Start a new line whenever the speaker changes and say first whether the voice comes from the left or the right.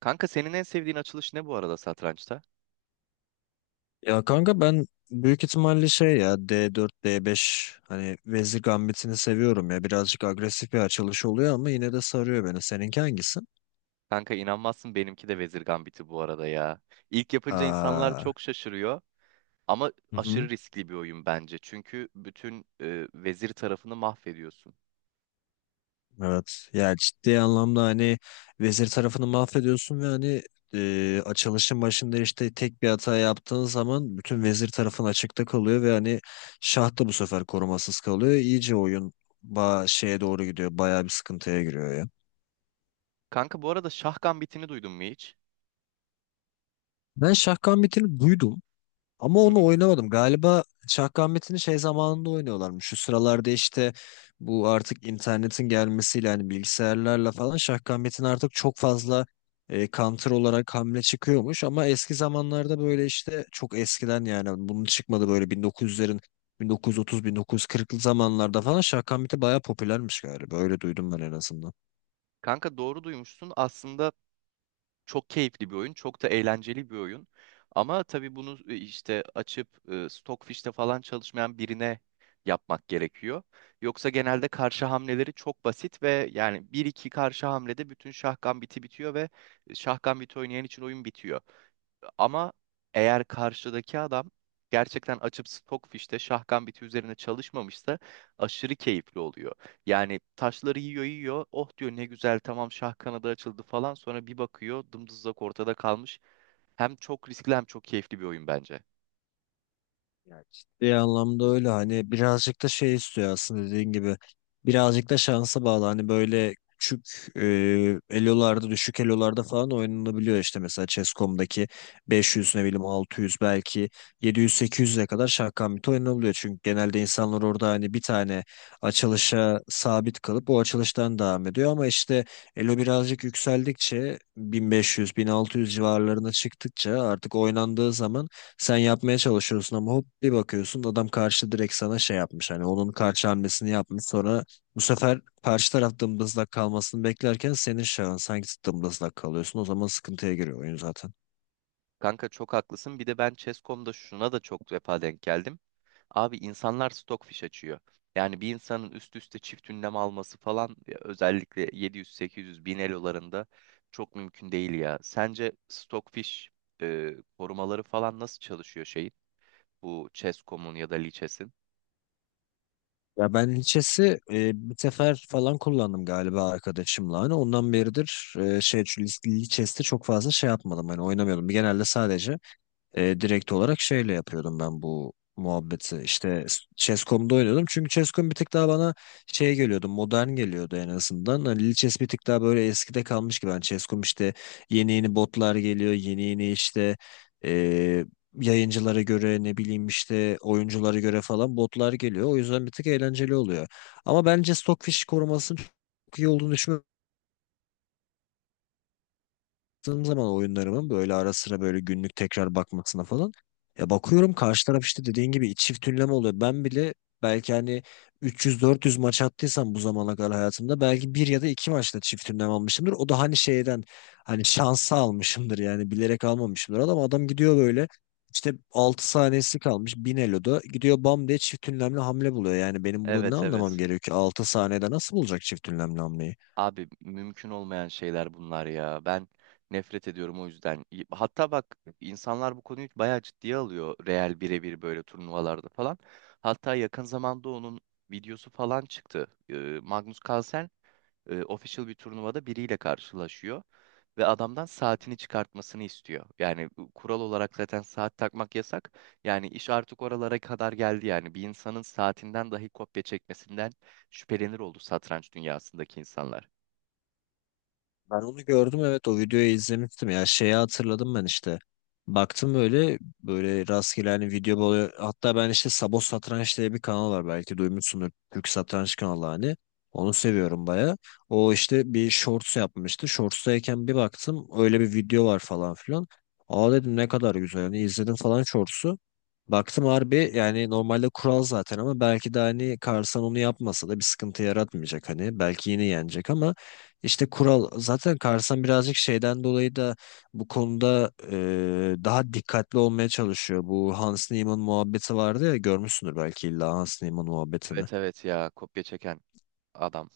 right: Kanka senin en sevdiğin açılış ne bu arada satrançta?
left: Ya kanka ben büyük ihtimalle şey ya D4, D5 hani Vezir Gambit'ini seviyorum ya. Birazcık agresif bir açılış oluyor ama yine de sarıyor beni. Seninki hangisi?
right: Kanka inanmazsın benimki de Vezir Gambit'i bu arada ya. İlk yapınca insanlar
left: Aa,
right: çok şaşırıyor ama
left: hı
right: aşırı
left: hı,
right: riskli bir oyun bence. Çünkü bütün vezir tarafını mahvediyorsun.
left: evet. Ya ciddi anlamda hani Vezir tarafını mahvediyorsun ve hani açılışın başında işte tek bir hata yaptığın zaman bütün Vezir tarafın açıkta kalıyor ve hani şah da bu sefer korumasız kalıyor. İyice oyun şeye doğru gidiyor. Bayağı bir sıkıntıya giriyor ya.
right: Kanka bu arada Şah Gambit'ini duydun mu hiç?
left: Ben şah gambitini duydum. Ama
right: Hı
left: onu
right: hı.
left: oynamadım. Galiba Şahkamet'ini şey zamanında oynuyorlarmış. Şu sıralarda işte bu artık internetin gelmesiyle hani bilgisayarlarla falan Şahkamet'in artık çok fazla counter olarak hamle çıkıyormuş. Ama eski zamanlarda böyle işte çok eskiden yani bunun çıkmadı böyle 1900'lerin 1930-1940'lı zamanlarda falan Şahkamet'i bayağı popülermiş galiba. Öyle duydum ben en azından.
right: Kanka doğru duymuşsun. Aslında çok keyifli bir oyun, çok da eğlenceli bir oyun. Ama tabii bunu işte açıp Stockfish'te falan çalışmayan birine yapmak gerekiyor. Yoksa genelde karşı hamleleri çok basit ve yani bir iki karşı hamlede bütün şah gambiti bitiyor ve şah gambiti oynayan için oyun bitiyor. Ama eğer karşıdaki adam gerçekten açıp Stockfish'te şahkan biti üzerine çalışmamışsa aşırı keyifli oluyor. Yani taşları yiyor yiyor. Oh diyor, ne güzel, tamam, şah kanadı açıldı falan. Sonra bir bakıyor dımdızlak ortada kalmış. Hem çok riskli hem çok keyifli bir oyun bence.
left: Ya ciddi anlamda öyle hani birazcık da şey istiyor aslında dediğin gibi birazcık da şansa bağlı hani böyle küçük elolarda düşük elolarda falan oynanabiliyor işte mesela Chess.com'daki 500 ne bileyim 600 belki 700-800'e kadar şahkamit oynanabiliyor çünkü genelde insanlar orada hani bir tane açılışa sabit kalıp o açılıştan devam ediyor ama işte elo birazcık yükseldikçe 1500-1600 civarlarına çıktıkça artık oynandığı zaman sen yapmaya çalışıyorsun ama hop bir bakıyorsun adam karşı direkt sana şey yapmış. Hani onun karşı hamlesini yapmış. Sonra bu sefer karşı taraf dımdızlak kalmasını beklerken senin şahın sanki dımdızlak kalıyorsun. O zaman sıkıntıya giriyor oyun zaten.
right: Kanka çok haklısın. Bir de ben Chess.com'da şuna da çok defa denk geldim. Abi insanlar stockfish açıyor. Yani bir insanın üst üste çift ünlem alması falan ya, özellikle 700, 800, 1000 elolarında çok mümkün değil ya. Sence stockfish korumaları falan nasıl çalışıyor şeyin? Bu Chess.com'un ya da Lichess'in?
left: Ya ben Lichess'i bir sefer falan kullandım galiba arkadaşımla. Hani ondan beridir şu Lichess'te çok fazla şey yapmadım. Hani oynamıyordum. Genelde sadece direkt olarak şeyle yapıyordum ben bu muhabbeti. İşte Chess.com'da oynuyordum. Çünkü Chess.com bir tık daha bana şey geliyordu, modern geliyordu en azından. Hani Lil Chess bir tık daha böyle eskide kalmış gibi. Hani Chess.com işte yeni yeni botlar geliyor, yeni yeni işte e, yayıncılara göre ne bileyim işte oyunculara göre falan botlar geliyor. O yüzden bir tık eğlenceli oluyor. Ama bence Stockfish korumasının çok iyi olduğunu düşünmüyorum, baktığım zaman oyunlarımın böyle ara sıra böyle günlük tekrar bakmasına falan ya bakıyorum karşı taraf işte dediğin gibi çift ünleme oluyor. Ben bile belki hani 300-400 maç attıysam bu zamana kadar hayatımda belki bir ya da iki maçta çift ünlem almışımdır. O da hani şeyden hani şansa almışımdır yani bilerek almamışımdır. Adam gidiyor böyle işte 6 saniyesi kalmış 1000 eloda gidiyor bam diye çift ünlemli hamle buluyor. Yani benim burada ne
right: Evet,
left: anlamam
right: evet.
left: gerekiyor ki 6 saniyede nasıl bulacak çift ünlemli hamleyi?
right: Abi mümkün olmayan şeyler bunlar ya. Ben nefret ediyorum o yüzden. Hatta bak, insanlar bu konuyu bayağı ciddiye alıyor. Real birebir böyle turnuvalarda falan. Hatta yakın zamanda onun videosu falan çıktı. Magnus Carlsen official bir turnuvada biriyle karşılaşıyor. Ve adamdan saatini çıkartmasını istiyor. Yani bu kural olarak zaten saat takmak yasak. Yani iş artık oralara kadar geldi yani. Bir insanın saatinden dahi kopya çekmesinden şüphelenir oldu satranç dünyasındaki insanlar.
left: Ben onu gördüm, evet, o videoyu izlemiştim ya, şeyi hatırladım ben işte. Baktım böyle böyle rastgele hani video böyle, hatta ben işte Sabo Satranç diye bir kanal var belki duymuşsundur, Türk satranç kanalı hani. Onu seviyorum baya. O işte bir shorts yapmıştı. Shorts'tayken bir baktım öyle bir video var falan filan. Aa dedim ne kadar güzel hani, izledim falan shorts'u. Baktım harbi yani normalde kural zaten, ama belki de hani Karsan onu yapmasa da bir sıkıntı yaratmayacak hani. Belki yine yenecek, ama işte kural zaten, Karsan birazcık şeyden dolayı da bu konuda daha dikkatli olmaya çalışıyor. Bu Hans Niemann muhabbeti vardı ya, görmüşsündür belki illa Hans Niemann muhabbetini.
right: Evet, evet, ya kopya çeken adam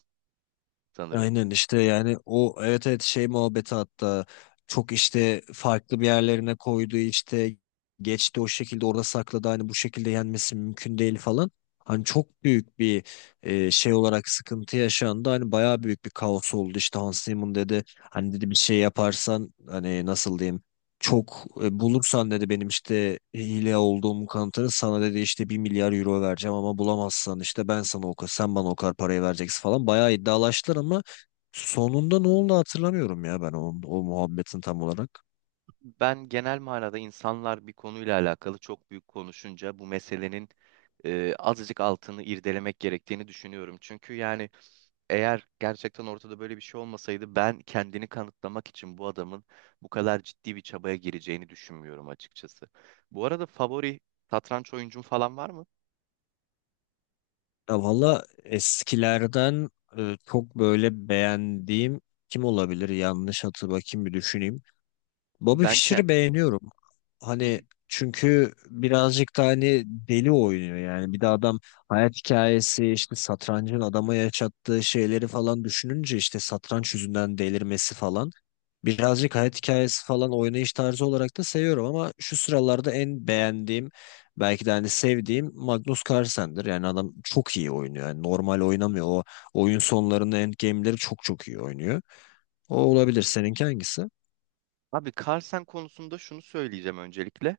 right: sanırım.
left: Aynen işte yani o, evet evet, şey muhabbeti, hatta çok işte farklı bir yerlerine koydu işte, geçti o şekilde, orada sakladı, hani bu şekilde yenmesi mümkün değil falan. Hani çok büyük bir şey olarak sıkıntı yaşandı. Hani bayağı büyük bir kaos oldu, işte Hans Zimmer dedi. Hani dedi bir şey yaparsan hani nasıl diyeyim, çok bulursan dedi benim işte hile olduğumu, kanıtını sana dedi işte 1 milyar euro vereceğim, ama bulamazsan işte ben sana o kadar, sen bana o kadar parayı vereceksin falan. Bayağı iddialaştılar ama sonunda ne oldu hatırlamıyorum ya ben o muhabbetin tam olarak.
right: Ben genel manada insanlar bir konuyla alakalı çok büyük konuşunca bu meselenin azıcık altını irdelemek gerektiğini düşünüyorum. Çünkü yani eğer gerçekten ortada böyle bir şey olmasaydı ben kendini kanıtlamak için bu adamın bu kadar ciddi bir çabaya gireceğini düşünmüyorum açıkçası. Bu arada favori satranç oyuncun falan var mı?
left: Ya valla eskilerden çok böyle beğendiğim kim olabilir? Yanlış hatı Bakayım bir düşüneyim. Bobby
right: Ben kendim...
left: Fischer'ı beğeniyorum. Hani çünkü birazcık da hani deli oynuyor yani. Bir de adam, hayat hikayesi işte satrancın adama yaşattığı şeyleri falan düşününce işte satranç yüzünden delirmesi falan. Birazcık hayat hikayesi falan, oynayış tarzı olarak da seviyorum, ama şu sıralarda en beğendiğim belki de hani sevdiğim Magnus Carlsen'dir. Yani adam çok iyi oynuyor. Yani normal oynamıyor. O oyun sonlarında endgame'leri çok çok iyi oynuyor. O olabilir. Seninki hangisi?
right: Abi Carlsen konusunda şunu söyleyeceğim öncelikle.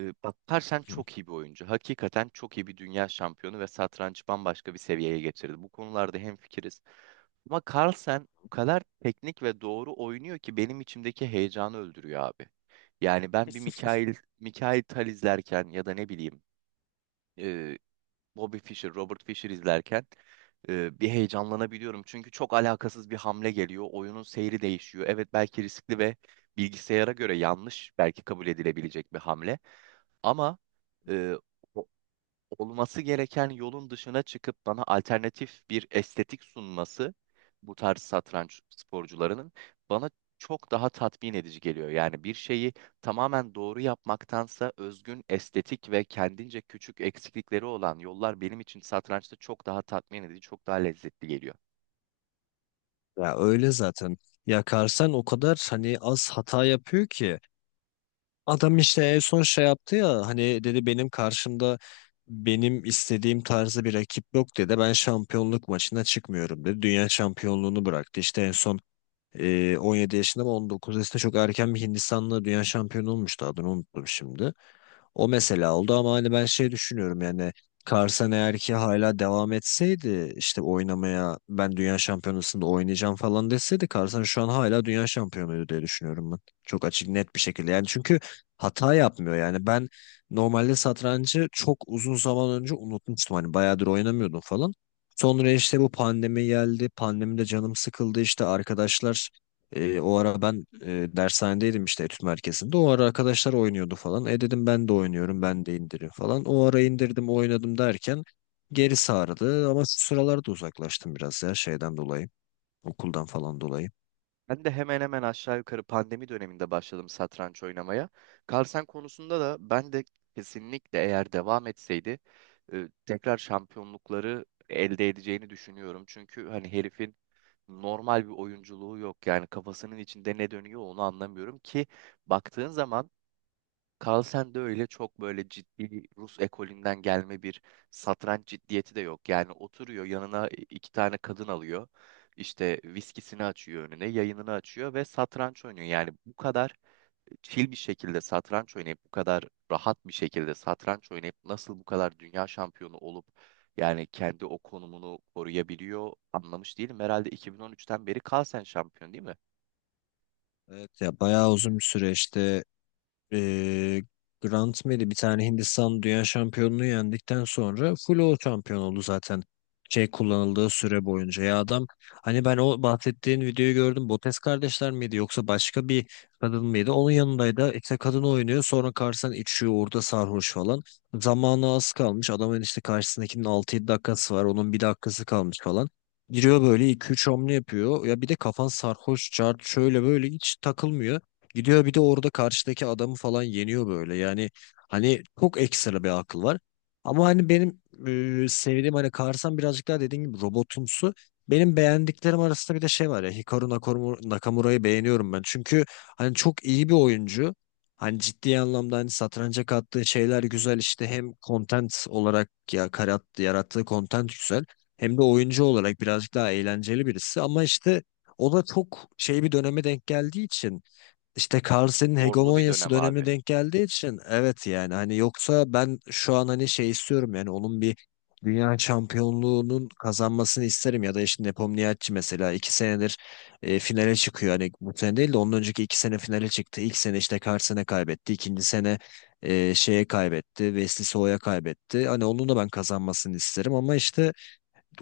right: Bak, Carlsen
left: Hı.
right: çok iyi bir oyuncu. Hakikaten çok iyi bir dünya şampiyonu ve satrancı bambaşka bir seviyeye getirdi. Bu konularda hemfikiriz. Ama Carlsen o kadar teknik ve doğru oynuyor ki benim içimdeki heyecanı öldürüyor abi. Yani ben bir Mikail Tal izlerken ya da ne bileyim Bobby Fischer, Robert Fischer izlerken bir heyecanlanabiliyorum. Çünkü çok alakasız bir hamle geliyor. Oyunun seyri değişiyor. Evet, belki riskli ve bilgisayara göre yanlış belki kabul edilebilecek bir hamle. Ama e, olması gereken yolun dışına çıkıp bana alternatif bir estetik sunması, bu tarz satranç sporcularının bana çok daha tatmin edici geliyor. Yani bir şeyi tamamen doğru yapmaktansa özgün estetik ve kendince küçük eksiklikleri olan yollar benim için satrançta çok daha tatmin edici, çok daha lezzetli geliyor.
left: Ya öyle zaten. Ya Carlsen o kadar hani az hata yapıyor ki, adam işte en son şey yaptı ya hani dedi benim karşımda benim istediğim tarzda bir rakip yok dedi. Ben şampiyonluk maçına çıkmıyorum dedi. Dünya şampiyonluğunu bıraktı. İşte en son 17 yaşında ama 19 yaşında çok erken bir Hindistanlı dünya şampiyonu olmuştu, adını unuttum şimdi. O mesela oldu, ama hani ben şey düşünüyorum yani, Carson eğer ki hala devam etseydi işte oynamaya, ben dünya şampiyonasında oynayacağım falan deseydi, Carson şu an hala dünya şampiyonuydu diye düşünüyorum ben. Çok açık net bir şekilde, yani çünkü hata yapmıyor yani. Ben normalde satrancı çok uzun zaman önce unutmuştum, hani bayağıdır oynamıyordum falan. Sonra işte bu pandemi geldi. Pandemide canım sıkıldı, işte arkadaşlar, o ara ben dershanedeydim işte, etüt merkezinde. O ara arkadaşlar oynuyordu falan. E dedim ben de oynuyorum, ben de indirim falan. O ara indirdim, oynadım derken geri sardı. Ama şu sıralarda uzaklaştım biraz ya şeyden dolayı. Okuldan falan dolayı.
right: Ben de hemen hemen aşağı yukarı pandemi döneminde başladım satranç oynamaya. Carlsen konusunda da ben de kesinlikle eğer devam etseydi tekrar şampiyonlukları elde edeceğini düşünüyorum. Çünkü hani herifin normal bir oyunculuğu yok. Yani kafasının içinde ne dönüyor onu anlamıyorum ki, baktığın zaman Carlsen de öyle çok böyle ciddi Rus ekolünden gelme bir satranç ciddiyeti de yok. Yani oturuyor, yanına iki tane kadın alıyor. İşte viskisini açıyor önüne, yayınını açıyor ve satranç oynuyor. Yani bu kadar chill bir şekilde satranç oynayıp, bu kadar rahat bir şekilde satranç oynayıp nasıl bu kadar dünya şampiyonu olup yani kendi o konumunu koruyabiliyor anlamış değilim. Herhalde 2013'ten beri Carlsen şampiyon değil mi?
left: Evet ya bayağı uzun bir süreçti. Ee, Grant Mary bir tane, Hindistan dünya şampiyonluğu yendikten sonra full o şampiyon oldu zaten şey kullanıldığı süre boyunca. Ya adam, hani ben o bahsettiğin videoyu gördüm. Botes kardeşler miydi yoksa başka bir kadın mıydı onun yanındaydı? İşte kadın oynuyor, sonra karşısına içiyor orada sarhoş falan. Zamanı az kalmış. Adamın işte karşısındakinin 6-7 dakikası var. Onun bir dakikası kalmış falan. Giriyor böyle 2-3 hamle yapıyor. Ya bir de kafan sarhoş, çarp şöyle böyle hiç takılmıyor. Gidiyor bir de orada karşıdaki adamı falan yeniyor böyle. Yani hani çok ekstra bir akıl var. Ama hani benim sevdiğim hani Karsan birazcık daha dediğim gibi robotumsu. Benim beğendiklerim arasında bir de şey var ya, Nakamura'yı beğeniyorum ben. Çünkü hani çok iyi bir oyuncu. Hani ciddi anlamda hani satranca kattığı şeyler güzel, işte hem content olarak ya yarattığı content güzel, hem de oyuncu olarak birazcık daha eğlenceli birisi, ama işte o da çok şey bir döneme denk geldiği için, işte Carlsen'in
right: Zorlu bir
left: hegemonyası
right: dönem
left: dönemi
right: abi.
left: denk geldiği için, evet yani hani, yoksa ben şu an hani şey istiyorum yani, onun bir dünya şampiyonluğunun kazanmasını isterim, ya da işte Nepomniachtchi mesela 2 senedir finale çıkıyor, hani bu sene değil de ondan önceki 2 sene finale çıktı, ilk sene işte Carlsen'e kaybetti, ikinci sene şeye kaybetti, Wesley So'ya kaybetti, hani onun da ben kazanmasını isterim, ama işte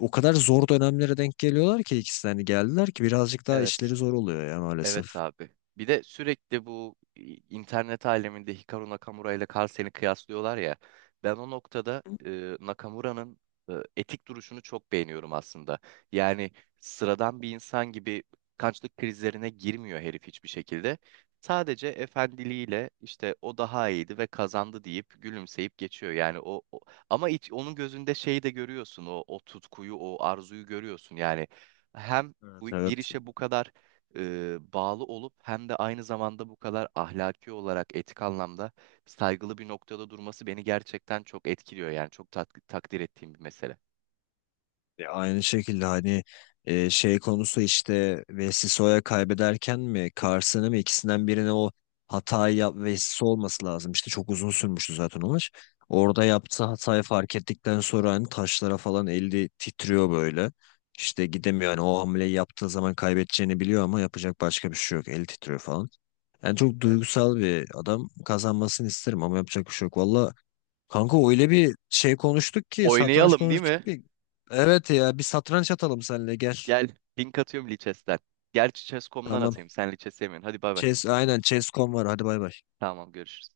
left: o kadar zor dönemlere denk geliyorlar ki ikisi de, hani geldiler ki birazcık daha
right: Evet.
left: işleri zor oluyor ya maalesef.
right: Evet abi. Bir de sürekli bu internet aleminde Hikaru Nakamura ile Carl Sagan'ı kıyaslıyorlar ya. Ben o noktada Nakamura'nın etik duruşunu çok beğeniyorum aslında. Yani sıradan bir insan gibi kançlık krizlerine girmiyor herif hiçbir şekilde. Sadece efendiliğiyle, işte o daha iyiydi ve kazandı, deyip gülümseyip geçiyor. Yani ama onun gözünde şeyi de görüyorsun, o o tutkuyu, o arzuyu görüyorsun. Yani hem
left: Evet
right: bir
left: evet.
right: işe bu kadar bağlı olup hem de aynı zamanda bu kadar ahlaki olarak etik anlamda saygılı bir noktada durması beni gerçekten çok etkiliyor yani çok takdir ettiğim bir mesele.
left: Ya aynı şekilde hani şey konusu işte Vessisso'ya kaybederken mi Carson'ı mı, ikisinden birine o hatayı yap, Vessiso olması lazım. İşte çok uzun sürmüştü zaten o maç. Orada yaptığı hatayı fark ettikten sonra hani taşlara falan eli titriyor böyle. İşte gidemiyor, hani o hamleyi yaptığı zaman kaybedeceğini biliyor ama yapacak başka bir şey yok. Eli titriyor falan. Yani çok
right: Evet.
left: duygusal bir adam, kazanmasını isterim ama yapacak bir şey yok. Valla kanka öyle bir şey konuştuk ki, satranç
right: Oynayalım değil
left: konuştuk
right: mi?
left: ki. Evet ya bir satranç atalım seninle, gel.
right: Gel, link atıyorum Lichess'ten. Gerçi Chess.com'dan
left: Tamam.
right: atayım. Sen Lichess yemiyorsun. Hadi bay bay.
left: Chess aynen, Chess.com var, hadi bay bay.
right: Tamam, görüşürüz.